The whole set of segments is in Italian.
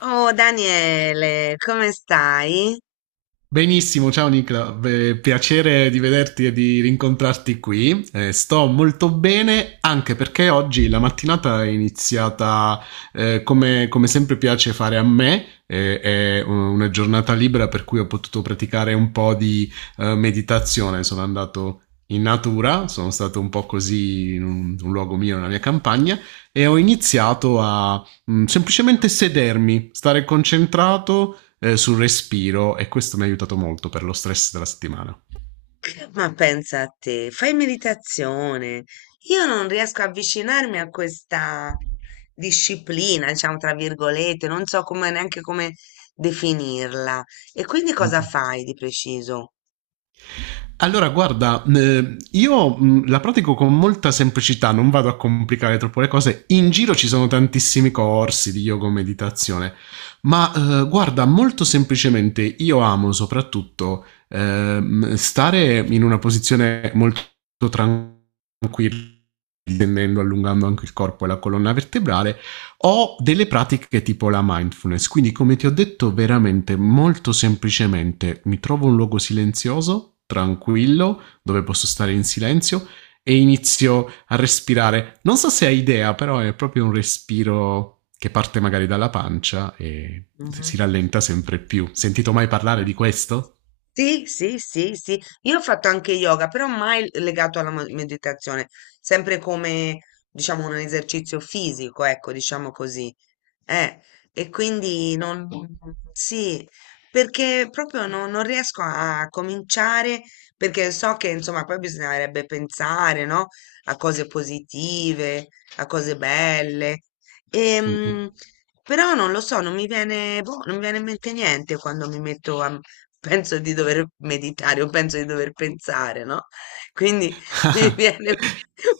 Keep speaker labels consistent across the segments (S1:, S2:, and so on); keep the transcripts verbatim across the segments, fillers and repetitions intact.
S1: Oh Daniele, come stai?
S2: Benissimo, ciao Nicola. Beh, piacere di vederti e di rincontrarti qui. Eh, sto molto bene anche perché oggi la mattinata è iniziata eh, come, come sempre piace fare a me. Eh, è una giornata libera per cui ho potuto praticare un po' di eh, meditazione. Sono andato in natura, sono stato un po' così in un, un luogo mio, nella mia campagna, e ho iniziato a mm, semplicemente sedermi, stare concentrato eh, sul respiro, e questo mi ha aiutato molto per lo stress della settimana.
S1: Ma pensa a te, fai meditazione. Io non riesco a avvicinarmi a questa disciplina, diciamo tra virgolette, non so come- neanche come definirla. E quindi cosa fai di preciso?
S2: Allora, guarda, eh, io mh, la pratico con molta semplicità, non vado a complicare troppo le cose. In giro ci sono tantissimi corsi di yoga o meditazione, ma eh, guarda, molto semplicemente io amo soprattutto ehm, stare in una posizione molto tranquilla, tendendo, allungando anche il corpo e la colonna vertebrale, o delle pratiche tipo la mindfulness. Quindi, come ti ho detto, veramente molto semplicemente mi trovo un luogo silenzioso, tranquillo, dove posso stare in silenzio e inizio a respirare. Non so se hai idea, però è proprio un respiro che parte magari dalla pancia e si
S1: Mhm.
S2: rallenta sempre più. Sentito mai parlare
S1: Mh.
S2: di questo?
S1: Sì, sì, sì, sì. Io ho fatto anche yoga, però mai l legato alla mo meditazione, sempre come, diciamo, un esercizio fisico, ecco, diciamo così. Eh, e quindi non sì, perché proprio no non riesco a cominciare, perché so che, insomma, poi bisognerebbe pensare, no, a cose positive, a cose belle.
S2: Mm-mm.
S1: Ehm, Però non lo so, non mi viene, boh, non mi viene in mente niente quando mi metto a... Penso di dover meditare o penso di dover pensare, no? Quindi mi viene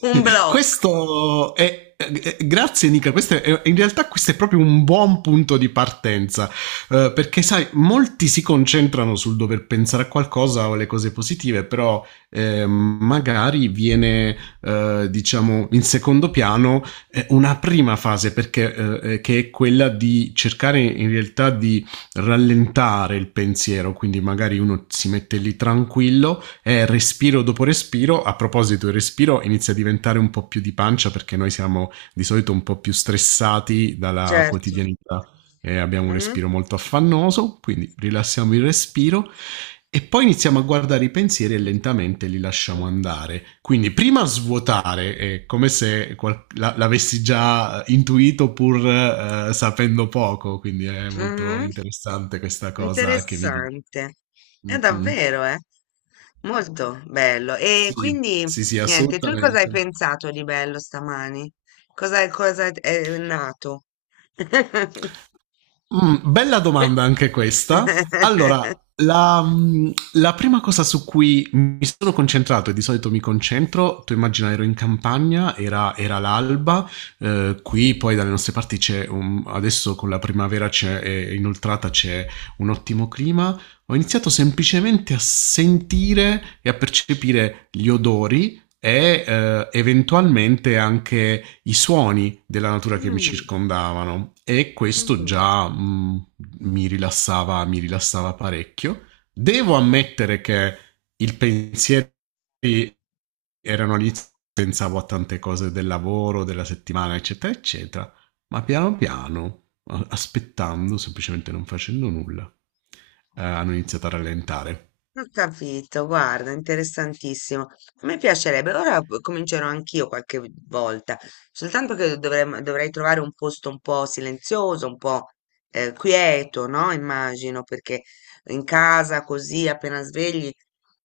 S1: un blocco.
S2: Questo
S1: Eh,
S2: è, eh, eh, grazie Nica, questo è, in realtà questo è proprio un buon punto di partenza, eh, perché sai, molti si concentrano sul dover pensare a qualcosa o alle cose positive, però eh, magari viene, eh, diciamo, in secondo piano eh, una prima fase, perché, eh, eh, che è quella di cercare in realtà di rallentare il pensiero. Quindi magari uno si mette lì tranquillo è respiro dopo respiro. A proposito, il respiro inizia a diventare un po' più di pancia perché noi siamo di solito un po' più stressati dalla
S1: Certo.
S2: quotidianità e abbiamo un
S1: Mhm.
S2: respiro molto affannoso, quindi rilassiamo il respiro e poi iniziamo a guardare i pensieri e lentamente li lasciamo andare. Quindi prima svuotare, è come se qual- la- l'avessi già intuito pur eh, sapendo poco, quindi è molto
S1: Mhm.
S2: interessante questa cosa che mi dici.
S1: Interessante. È
S2: Mm-mm.
S1: davvero, eh? Molto bello. E
S2: Sì,
S1: quindi,
S2: sì, sì,
S1: niente, tu cosa hai
S2: assolutamente.
S1: pensato di bello stamani? Cosa, cosa è nato?
S2: Mm, bella domanda anche questa. Allora, la, mm, la prima cosa su cui mi sono concentrato, e di solito mi concentro, tu immagina, ero in campagna, era, era l'alba, eh, qui poi dalle nostre parti c'è, un, adesso con la primavera c'è, è inoltrata, c'è un ottimo clima, ho iniziato semplicemente a sentire e a percepire gli odori e eh, eventualmente anche i suoni della natura che mi
S1: Mm,
S2: circondavano, e questo
S1: mm.
S2: già mh, mi rilassava, mi rilassava parecchio. Devo ammettere che il pensiero erano all'inizio, pensavo a tante cose del lavoro, della settimana, eccetera, eccetera, ma piano piano, aspettando, semplicemente non facendo nulla, eh, hanno iniziato a rallentare.
S1: Ho capito, guarda, interessantissimo. A me piacerebbe, ora p- comincerò anch'io qualche volta, soltanto che dovrem- dovrei trovare un posto un po' silenzioso, un po' eh, quieto, no? Immagino, perché in casa così appena svegli,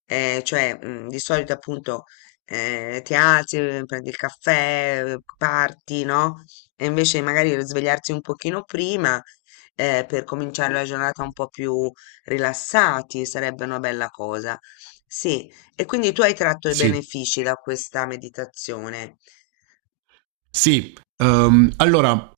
S1: eh, cioè mm, di solito appunto eh, ti alzi, eh, prendi il caffè, eh, parti, no? E invece magari svegliarsi un pochino prima eh, per cominciare la giornata un po' più rilassati, sarebbe una bella cosa. Sì, e quindi tu hai tratto i
S2: Sì,
S1: benefici da questa meditazione.
S2: sì. Um, allora,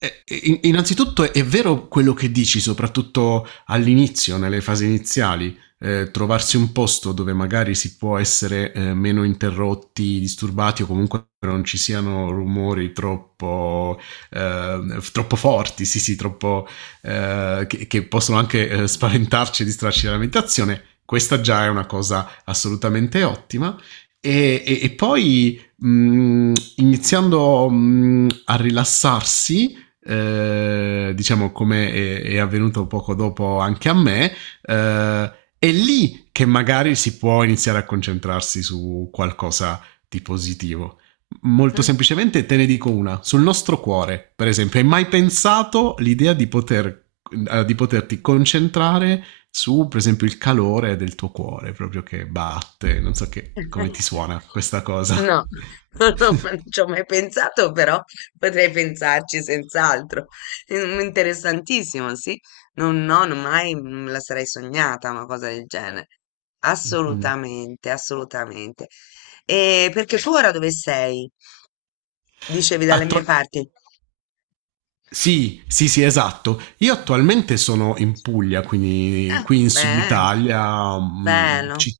S2: innanzitutto è vero quello che dici, soprattutto all'inizio, nelle fasi iniziali, eh, trovarsi un posto dove magari si può essere eh, meno interrotti, disturbati, o comunque non ci siano rumori troppo, eh, troppo forti, sì sì, troppo, eh, che, che, possono anche eh, spaventarci e distrarci dalla meditazione. Questa già è una cosa assolutamente ottima. E, e, e, poi mh, iniziando mh, a rilassarsi, eh, diciamo come è, è avvenuto poco dopo anche a me, eh, è lì che magari si può iniziare a concentrarsi su qualcosa di positivo. Molto
S1: Mm?
S2: semplicemente te ne dico una: sul nostro cuore, per esempio. Hai mai pensato l'idea di poter, eh, di poterti concentrare su, per esempio, il calore del tuo cuore proprio che batte, non so, che, come ti suona questa cosa?
S1: No, non ci ho mai pensato, però potrei pensarci senz'altro. Mm, interessantissimo, sì. Non, no, non mai me la sarei sognata una cosa del genere.
S2: Mm-mm.
S1: Assolutamente, assolutamente. E perché tu ora dove sei? Dicevi dalle mie
S2: Atto-
S1: parti.
S2: Sì, sì, sì, esatto. Io attualmente sono in Puglia, quindi
S1: Ah,
S2: qui in Sud
S1: beh,
S2: Italia, mh,
S1: bello.
S2: ci-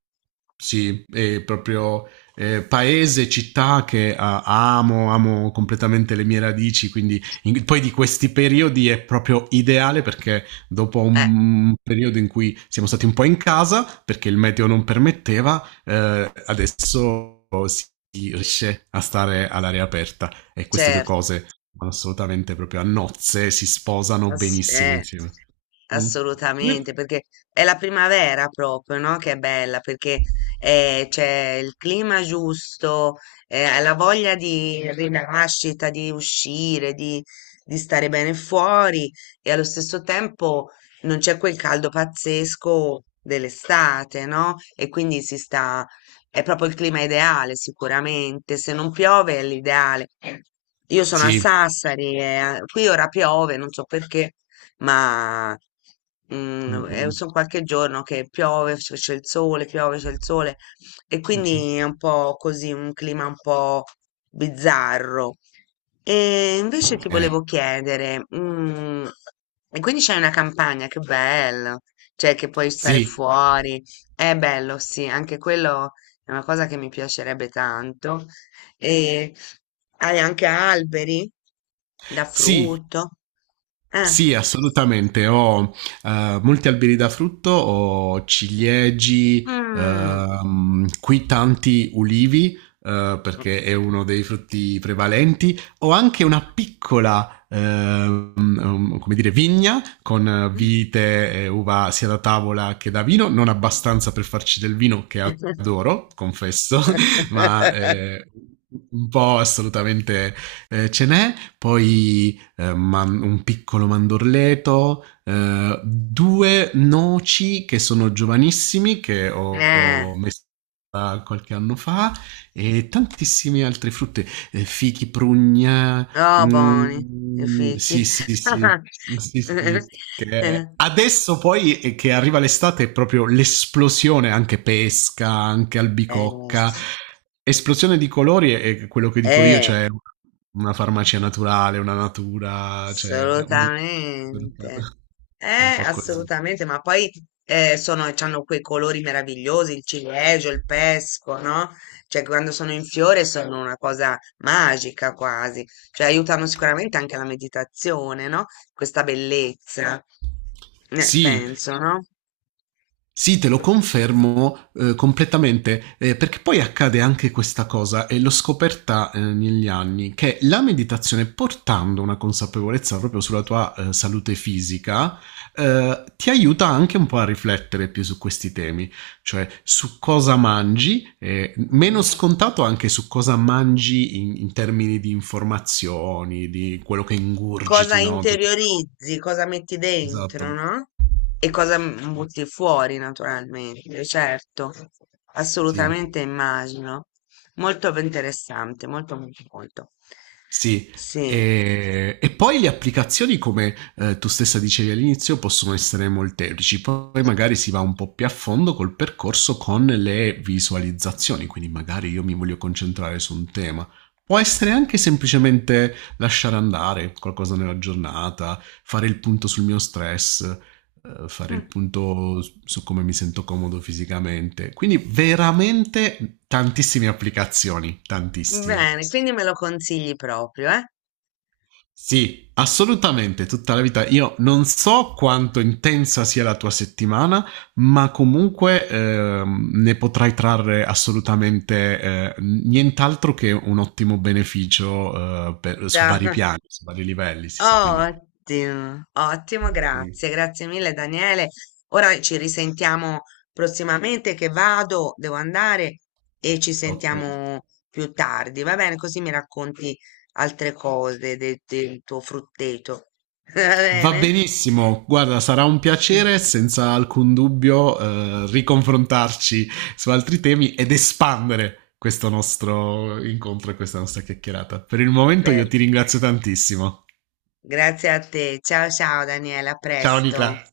S2: sì, è proprio eh, paese, città che ah, amo, amo completamente le mie radici, quindi in- poi di questi periodi è proprio ideale, perché dopo
S1: Eh,
S2: un periodo in cui siamo stati un po' in casa, perché il meteo non permetteva, eh, adesso si riesce a stare all'aria aperta, e queste due
S1: certo.
S2: cose vanno assolutamente proprio a nozze, si sposano
S1: Ass-
S2: benissimo
S1: eh,
S2: insieme. Mm.
S1: assolutamente, perché è la primavera proprio, no? Che è bella, perché eh, c'è il clima giusto, eh, la voglia di rinascita, di uscire, di, di stare bene fuori e allo stesso tempo non c'è quel caldo pazzesco dell'estate, no? E quindi si sta è proprio il clima ideale, sicuramente. Se non piove è l'ideale. Io sono a
S2: Sì.
S1: Sassari e eh, qui ora piove, non so perché, ma
S2: Mm, mm,
S1: sono qualche giorno che piove, c- c'è il sole, piove, c'è il sole e
S2: mm,
S1: quindi
S2: mm.
S1: è un po' così, un clima un po' bizzarro. E invece ti
S2: Ok.
S1: volevo chiedere, mm, e quindi c'è una campagna, che bello, cioè che puoi stare
S2: Sì.
S1: fuori, è bello, sì, anche quello è una cosa che mi piacerebbe tanto. E hai anche alberi da
S2: Sì,
S1: frutto. Eh.
S2: sì, assolutamente. Ho eh, molti alberi da frutto, ho ciliegi,
S1: Mm.
S2: ehm, qui tanti ulivi, eh, perché è uno dei frutti prevalenti. Ho anche una piccola, ehm, um, come dire, vigna con eh, vite e uva, sia da tavola che da vino, non abbastanza per farci del vino che adoro, confesso, ma eh, un po' assolutamente eh, ce n'è. Poi eh, man- un piccolo mandorleto, eh, due noci che sono giovanissimi, che ho
S1: Eh,
S2: ho messo da qualche anno fa, e tantissime altre frutte, eh, fichi, prugna.
S1: oh, buoni i
S2: Mhmm, sì,
S1: fichi.
S2: sì, sì. Sì, sì, sì. Che adesso poi e che arriva l'estate è proprio l'esplosione, anche pesca, anche
S1: Eh,
S2: albicocca, esplosione di colori è è quello che dico io,
S1: eh,
S2: cioè una farmacia naturale, una natura, cioè una un supermercato.
S1: assolutamente.
S2: È un
S1: Eh,
S2: po' così.
S1: assolutamente, ma poi eh, sono, hanno quei colori meravigliosi, il ciliegio, il pesco, no? Cioè, quando sono in fiore sono una cosa magica quasi, cioè aiutano sicuramente anche la meditazione, no? Questa bellezza, eh,
S2: Sì.
S1: penso, no?
S2: Sì, te lo confermo, eh, completamente, eh, perché poi accade anche questa cosa, e l'ho scoperta eh, negli anni, che la meditazione, portando una consapevolezza proprio sulla tua eh, salute fisica, eh, ti aiuta anche un po' a riflettere più su questi temi, cioè su cosa mangi, eh, meno
S1: Mm,
S2: scontato, anche su cosa mangi in, in, termini di informazioni, di quello che
S1: cosa
S2: ingurgiti, no? Tutto.
S1: interiorizzi, cosa metti dentro,
S2: Esatto,
S1: no? E cosa mm,
S2: sì.
S1: butti fuori, naturalmente, certo,
S2: Sì.
S1: assolutamente immagino. Molto interessante, molto, molto, molto.
S2: Sì,
S1: Sì.
S2: e, e poi le applicazioni, come eh, tu stessa dicevi all'inizio, possono essere molteplici. Poi magari si va un po' più a fondo col percorso, con le visualizzazioni, quindi magari io mi voglio concentrare su un tema. Può essere anche semplicemente lasciare andare qualcosa nella giornata, fare il punto sul mio stress, eh, fare il
S1: Mm,
S2: punto su come mi sento comodo fisicamente. Quindi veramente tantissime applicazioni, tantissime.
S1: bene, quindi me lo consigli proprio, eh?
S2: Sì, assolutamente, tutta la vita. Io non so quanto intensa sia la tua settimana, ma comunque ehm, ne potrai trarre assolutamente eh, nient'altro che un ottimo beneficio eh, per- su
S1: Dai.
S2: vari piani, su vari livelli. Sì, sì, quindi
S1: Ottimo, ottimo,
S2: sì,
S1: grazie, grazie mille Daniele. Ora ci risentiamo prossimamente che vado, devo andare e ci
S2: ok.
S1: sentiamo più tardi, va bene? Così mi racconti altre cose de- del tuo frutteto. Va
S2: Va
S1: bene?
S2: benissimo, guarda, sarà un piacere senza alcun dubbio eh, riconfrontarci su altri temi ed espandere questo nostro incontro e questa nostra chiacchierata. Per il momento io
S1: Perfetto.
S2: ti ringrazio tantissimo.
S1: Grazie a te. Ciao ciao Daniele, a
S2: Ciao
S1: presto.
S2: Nicola.